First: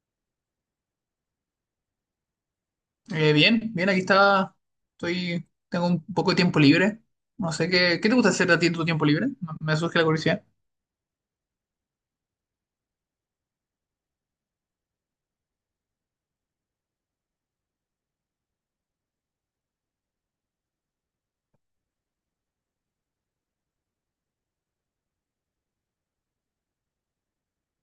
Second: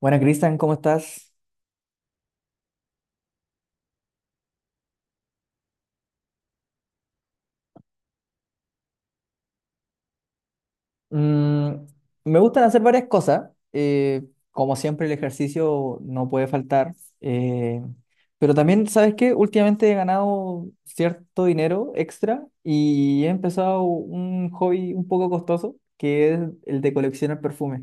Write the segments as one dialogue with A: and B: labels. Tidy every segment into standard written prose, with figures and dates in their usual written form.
A: Buenas, Cristian, ¿cómo estás?
B: Bien, bien, aquí está. Tengo un poco de tiempo libre. No sé qué, ¿Qué te gusta hacer a ti en tu tiempo libre? No, me surge la curiosidad.
A: Mm, me gustan hacer varias cosas. Como siempre, el ejercicio no puede faltar. eh, pero también, ¿sabes qué? Últimamente he ganado cierto dinero extra y he empezado un hobby un poco costoso, que es el de coleccionar perfumes.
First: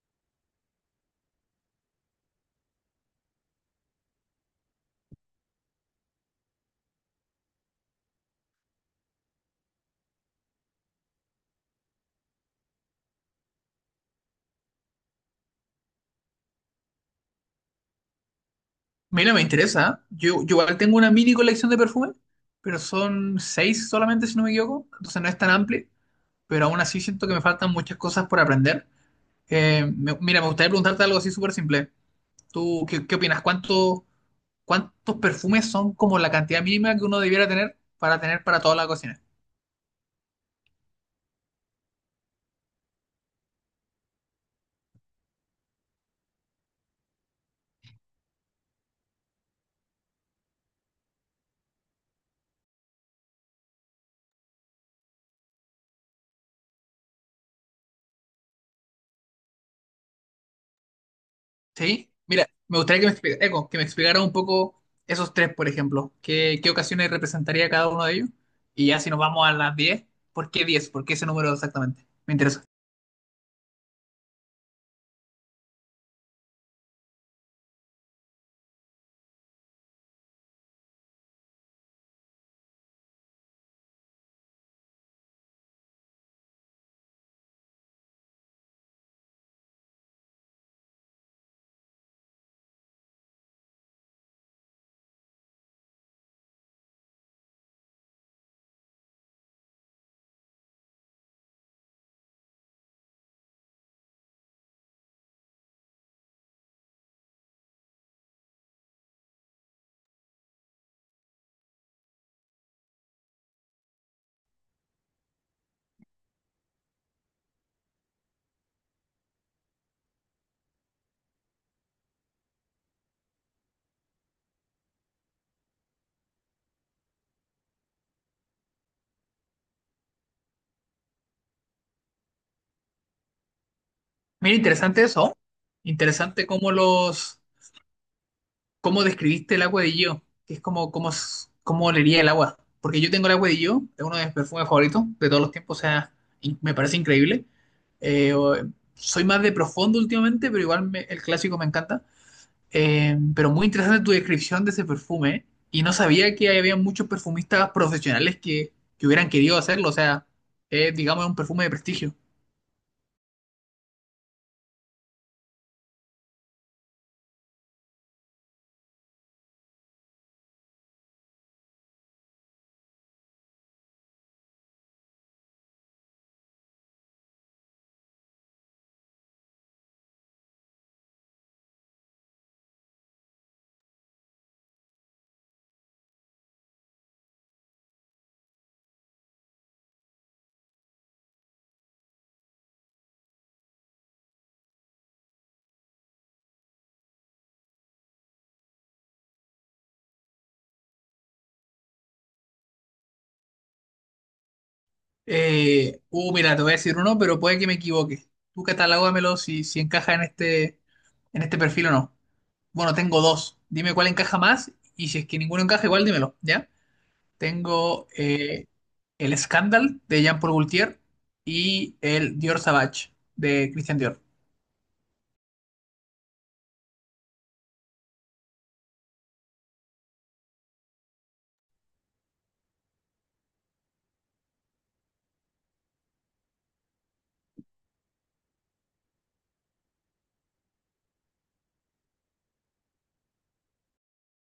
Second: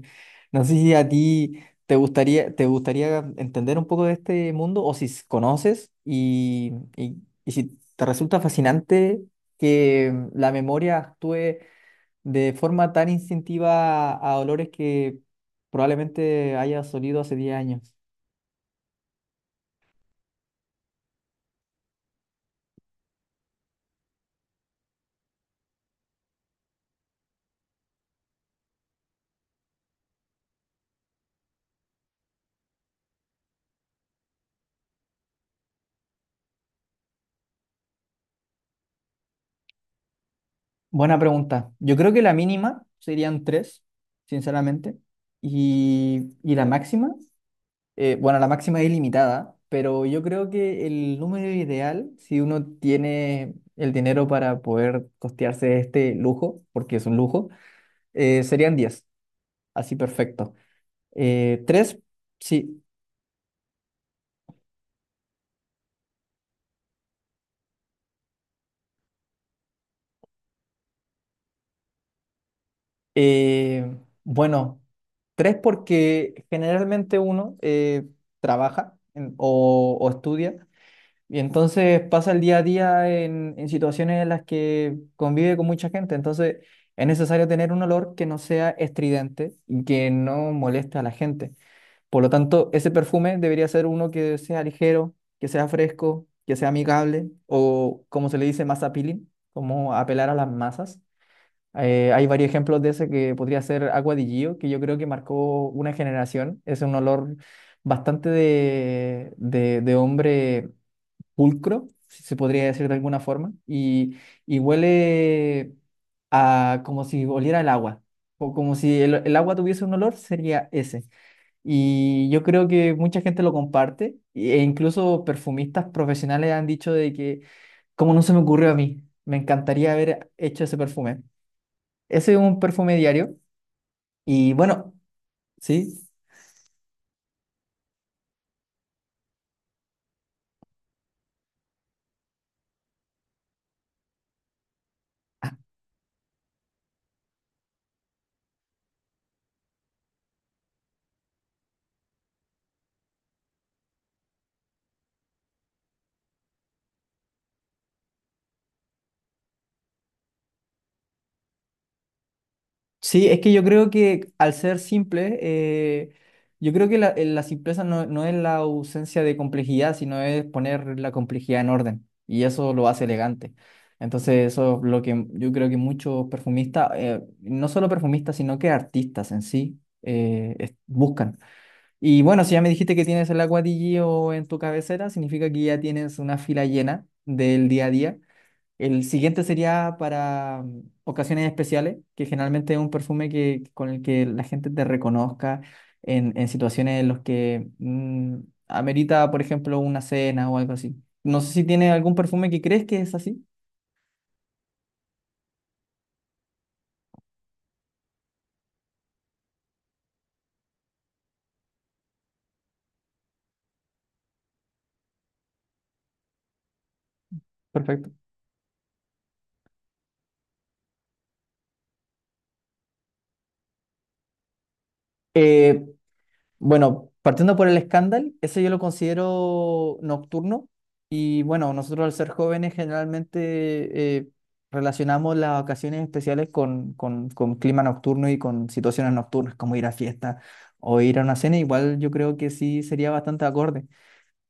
A: No sé si a ti te gustaría entender un poco de este mundo o si conoces y si te resulta fascinante que la memoria actúe de forma tan instintiva a olores que probablemente haya olido hace 10 años?
B: Mira, me interesa. ¿Eh? Yo igual tengo una mini colección de perfumes, pero son seis solamente, si no me equivoco. Entonces no es tan amplio, pero aún así siento que me faltan muchas cosas por aprender. Mira, me gustaría preguntarte algo así súper simple. ¿Tú qué opinas? ¿Cuántos perfumes son como la cantidad mínima que uno debiera tener para tener para toda la cocina?
A: Buena pregunta. Yo creo que la mínima serían tres, sinceramente. Y la máxima, bueno, la máxima es ilimitada, pero yo creo que el número ideal, si uno tiene el dinero para poder costearse este lujo, porque es un lujo, serían 10, así perfecto. Tres,
B: Sí, mira, me
A: sí.
B: gustaría que me explicara un poco esos tres, por ejemplo. ¿Qué ocasiones representaría cada uno de ellos? Y ya si nos vamos a las 10, ¿por qué 10? ¿Por qué ese número exactamente? Me interesa.
A: Eh, bueno, tres porque generalmente uno trabaja o estudia y entonces pasa el día a día en situaciones en las que convive con mucha gente. Entonces es necesario tener un olor que no sea estridente y que no moleste a la gente. Por lo tanto, ese perfume debería ser uno que sea ligero, que sea fresco, que sea amigable o como se le dice, más appealing, como apelar a las masas. Hay varios ejemplos de ese que podría ser Agua di Gio, que yo creo que marcó una generación. Es un olor bastante de hombre pulcro, si se podría decir de alguna forma, y huele a, como si oliera el agua, o como si el agua tuviese un olor, sería ese. Y yo creo que mucha gente lo comparte, e incluso perfumistas profesionales han dicho de que, como no se me ocurrió a mí, me encantaría haber hecho ese perfume. Ese es un perfume diario. Y
B: Mira,
A: bueno,
B: interesante eso.
A: sí.
B: Interesante cómo cómo describiste el agua de Gio, que es cómo olería el agua. Porque yo tengo el agua de Gio, es uno de mis perfumes favoritos de todos los tiempos, o sea, me parece increíble. Eh, o- Soy más de profundo últimamente, pero igual el clásico me encanta. Pero muy interesante tu descripción de ese perfume. Y no sabía que había muchos perfumistas profesionales que hubieran querido hacerlo. O sea, es, digamos, un perfume de prestigio.
A: Sí, es que yo creo que al ser simple, yo creo que la simpleza no, no es la ausencia de complejidad, sino es poner la complejidad en orden. Y eso lo hace elegante. Entonces, eso es lo que yo creo que muchos perfumistas, no solo perfumistas, sino que artistas en sí, buscan. Y bueno, si ya me dijiste que tienes el Aqua di Gio en tu cabecera, significa que ya tienes una fila llena del día a día. El siguiente sería para ocasiones especiales, que generalmente es un perfume que, con el que la gente te reconozca en situaciones en las que amerita, por ejemplo, una cena o algo así. No sé si tiene algún perfume que crees que es así.
B: Mira, te voy a decir uno, pero puede que me equivoque. Tú catalógamelo si encaja en este perfil o no. Bueno, tengo dos. Dime cuál encaja más y si es que ninguno encaja, igual dímelo, ¿ya? Tengo
A: Perfecto.
B: el Scandal de Jean-Paul Gaultier y el Dior Sauvage de Christian Dior.
A: Eh, Bueno, partiendo por el escándalo, ese yo lo considero nocturno y bueno, nosotros al ser jóvenes generalmente relacionamos las ocasiones especiales con clima nocturno y con situaciones nocturnas como ir a fiesta o ir a una cena, igual yo creo que sí sería bastante acorde.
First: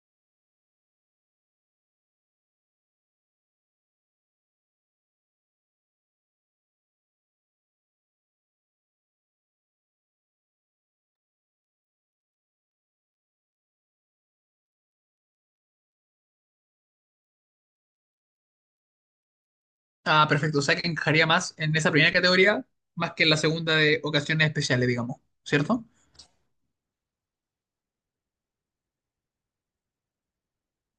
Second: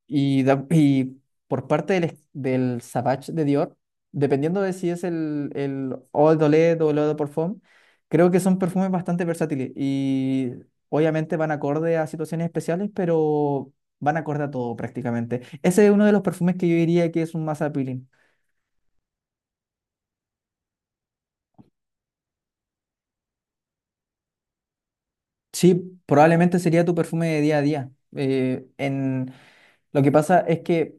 A: Y por parte del Savage de Dior, dependiendo de si es el Eau de Toilette o el Eau de Parfum, creo que son perfumes bastante versátiles y obviamente van acorde a situaciones especiales, pero van acorde a todo prácticamente. Ese es uno de los perfumes que yo diría que es un más appealing.
B: Ah, perfecto. O sea que encajaría más en esa primera categoría, más que en la segunda de ocasiones especiales, digamos, ¿cierto?
A: Sí, probablemente sería tu perfume de día a día. Lo que pasa es que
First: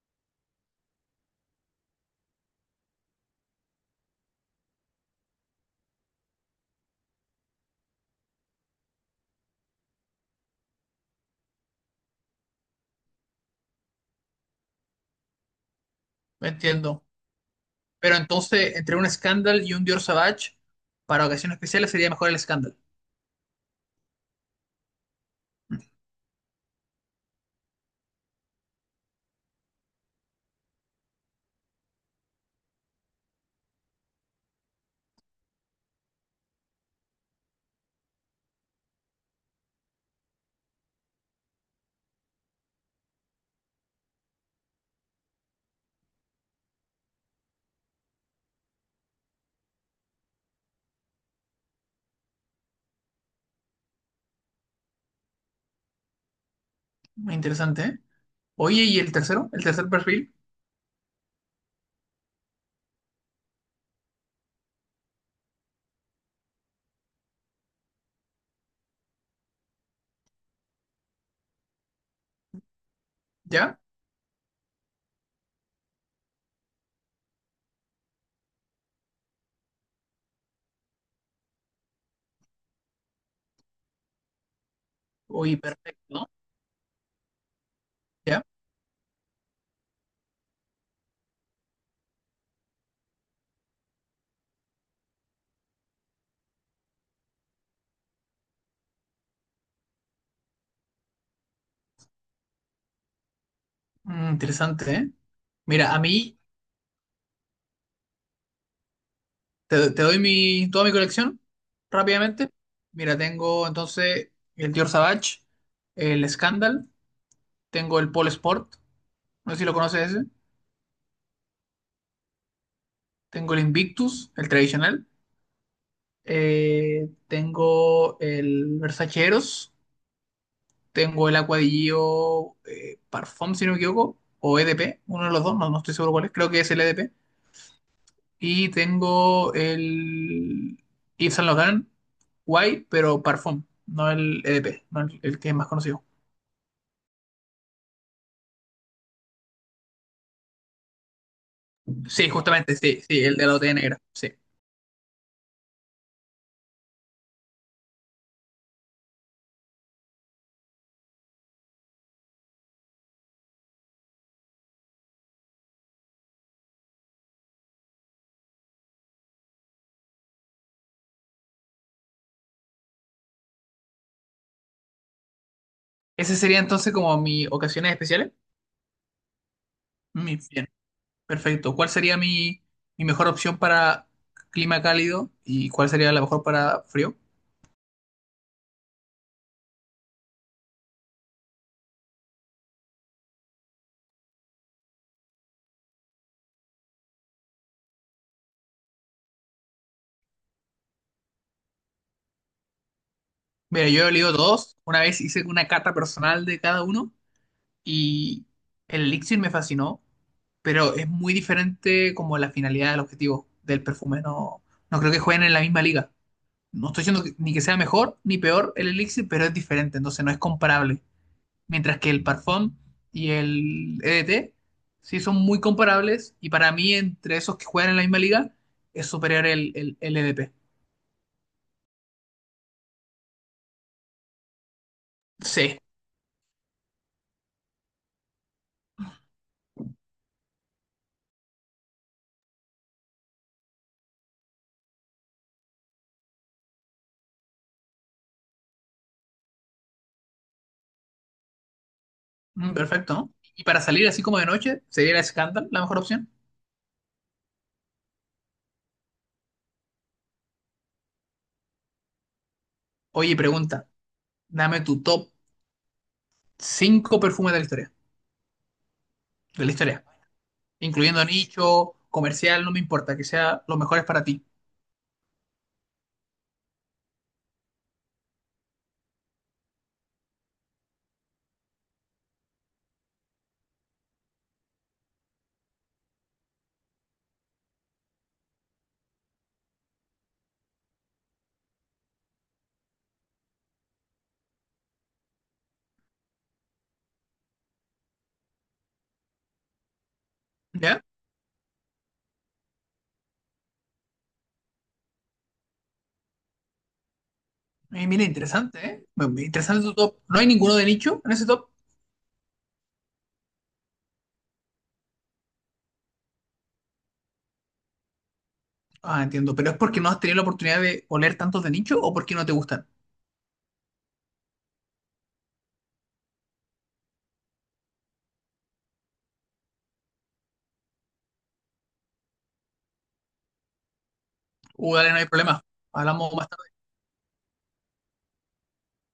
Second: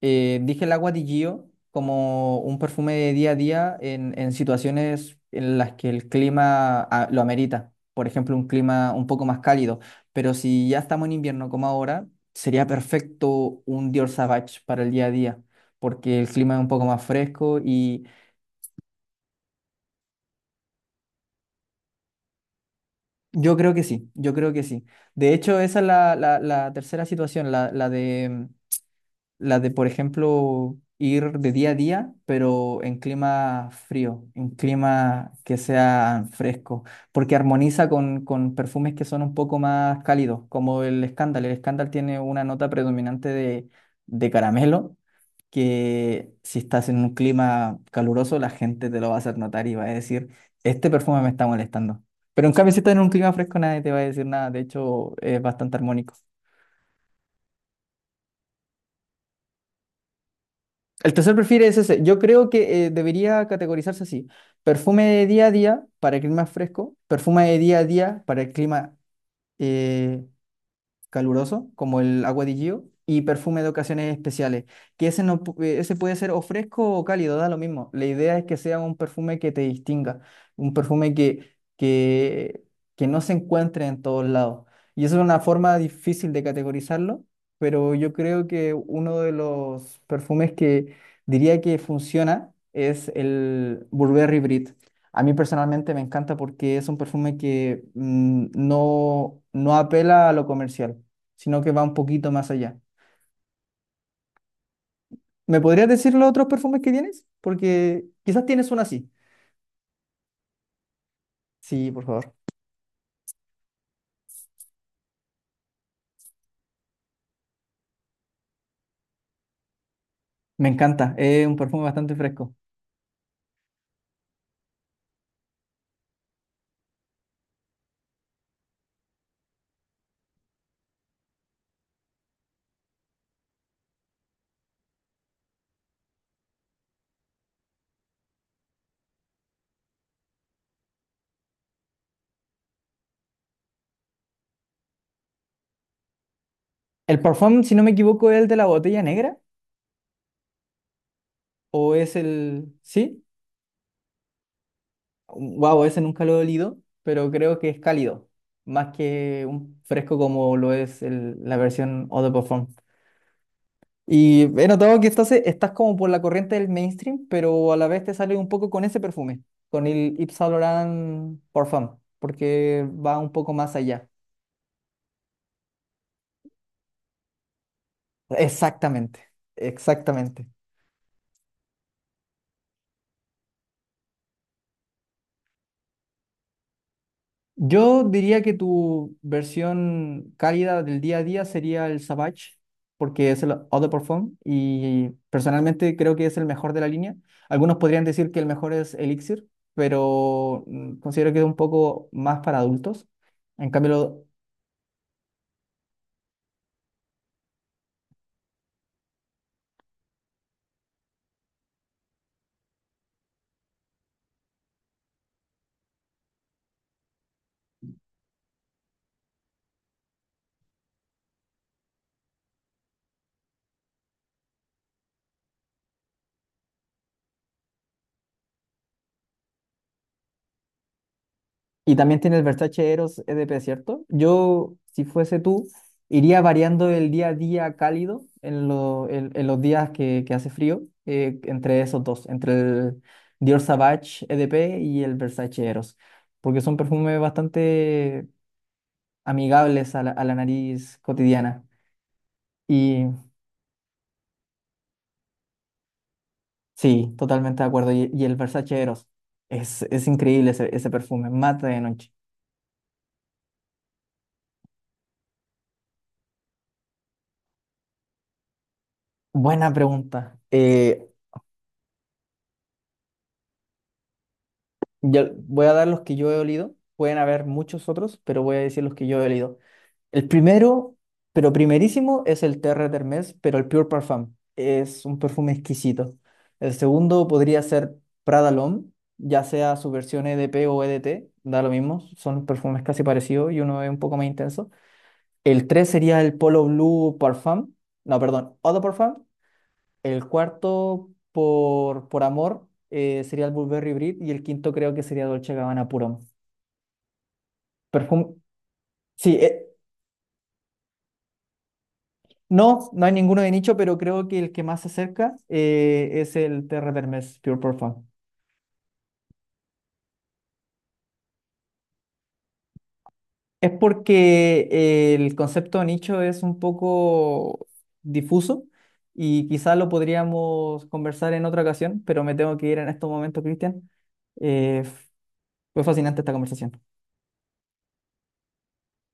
A: dije el agua di Gio como un perfume de día a día en situaciones en las que el clima lo amerita. Por ejemplo, un clima un poco más cálido. Pero si ya estamos en invierno como ahora, sería perfecto un Dior Sauvage para el día a día, porque el clima es un poco más
B: Entiendo.
A: fresco y
B: Pero entonces, entre un Scandal y un Dior Savage, para ocasiones especiales sería mejor el Scandal.
A: yo creo que sí, yo creo que sí. De hecho, esa es la tercera situación, la de, por ejemplo, ir de día a día, pero en clima frío, en clima que sea fresco, porque armoniza con perfumes que son un poco más cálidos, como el Scandal. El Scandal tiene una nota predominante de caramelo, que si estás en un clima caluroso, la gente te lo va a hacer notar y va a decir, este perfume me está molestando. Pero en cambio, si estás en un clima fresco, nadie te va a decir nada. De hecho, es bastante armónico.
B: Interesante, ¿eh? Oye, ¿y el tercero? ¿El tercer perfil?
A: El tercer perfil es ese. Yo creo que debería categorizarse así. Perfume de día a día para el clima fresco, perfume de día a día para el clima eh, caluroso, como el agua di Gio, y perfume de
B: ¿Ya?
A: ocasiones especiales, que ese, no, ese puede ser o fresco o cálido, da lo mismo. La idea es que sea un perfume que te distinga, un perfume que no se encuentre en todos lados. Y eso es una
B: Oye,
A: forma
B: perfecto.
A: difícil de categorizarlo, pero yo
B: ¿Ya?
A: creo que uno de los perfumes que diría que funciona es el Burberry Brit. A mí personalmente me encanta porque es un perfume que no, no apela a lo comercial sino que va un poquito más allá.
B: Mm, interesante, ¿eh?
A: ¿Me podrías
B: Mira, a
A: decir los
B: mí,
A: otros perfumes que tienes? Porque quizás tienes uno así.
B: te doy toda mi colección
A: Sí, por favor.
B: rápidamente. Mira, tengo entonces el Dior Savage, el Scandal, tengo el Paul Sport, no sé si lo conoces ese.
A: Me encanta, es un perfume bastante fresco.
B: Tengo el Invictus, el tradicional. Tengo el Versace Eros. Tengo el Aqua di Gio, Parfum, si no me equivoco. O EDP, uno de los dos, no estoy seguro cuál es. Creo que es el EDP. Y tengo el Yves Saint Laurent White, pero Parfum, no el EDP, no el que es más conocido.
A: El perfume, si no me equivoco, es el de la botella negra o es
B: Sí,
A: el...
B: justamente, sí, sí,
A: ¿Sí?
B: el de la botella negra. Sí.
A: Wow, ese nunca lo he olido, pero creo que es cálido, más que un fresco como lo es la versión Eau de Parfum. Y he notado que estás como por la corriente del mainstream, pero a la vez te sale un poco con ese perfume, con el Yves Saint Laurent Parfum, porque va un poco más allá.
B: Ese sería entonces como mis ocasiones especiales.
A: Exactamente, exactamente.
B: Mis Perfecto. ¿Cuál sería mi mejor opción para clima cálido y cuál sería la mejor para frío?
A: Yo diría que tu versión cálida del día a día sería el Savage, porque es el eau de parfum y personalmente creo que es el mejor de la línea. Algunos podrían decir que el mejor es Elixir, pero considero que es un poco más para adultos. En
B: Mira, yo he
A: cambio.
B: olido dos. Una vez hice una cata personal de cada uno y el elixir me fascinó, pero es muy diferente como la finalidad, el objetivo del perfume. No, no creo que jueguen en la misma liga. No estoy diciendo ni que sea mejor ni peor el elixir, pero es diferente, entonces no es comparable. Mientras que el Parfum y el EDT sí son muy comparables y para mí entre esos que juegan en la misma liga es superior el EDP.
A: Y también tiene el Versace Eros EDP, ¿cierto? Yo, si fuese tú,
B: Sí,
A: iría variando el día a día cálido en los días que hace frío, entre esos dos, entre el Dior Sauvage EDP y el Versace Eros, porque son perfumes bastante amigables a la nariz cotidiana.
B: mm,
A: Y
B: perfecto, ¿no? Y para salir así como de noche, ¿sería el Scandal la mejor opción?
A: sí, totalmente de acuerdo. Y el Versace Eros, es increíble ese perfume, mata de noche.
B: Oye, pregunta, dame tu top 5 perfumes de la historia, de
A: Buena
B: la historia,
A: pregunta.
B: incluyendo nicho, comercial, no me importa, que sea los mejores para ti.
A: Ya voy a dar los que yo he olido. Pueden haber muchos otros, pero voy a decir los que yo he olido. El primero, pero primerísimo, es el Terre d'Hermès, pero el Pure Parfum. Es un perfume exquisito. El segundo podría ser Prada L'Homme, ya sea su versión EDP o EDT, da lo mismo. Son perfumes casi parecidos y uno es un poco más intenso. El tres sería el Polo Blue Parfum. No, perdón, Eau de Parfum. El
B: ¿Ya?
A: cuarto, por amor, sería el Burberry Brit y el quinto creo que sería Dolce Gabbana Puro.
B: Mira,
A: Perfume,
B: interesante, ¿eh?
A: sí,
B: Interesante tu top. ¿No hay ninguno de nicho en ese top?
A: no, no hay ninguno de nicho, pero creo que el que más se acerca es el Terre d'Hermès Pure Perfume.
B: Ah, entiendo. ¿Pero es porque no has tenido la oportunidad de oler tantos de nicho o porque no te gustan?
A: Es porque el concepto de nicho es un poco difuso y quizás lo podríamos conversar en otra ocasión, pero me tengo que ir en estos momentos, Cristian. Eh,
B: Dale, no hay problema.
A: Fue fascinante esta
B: Hablamos más
A: conversación.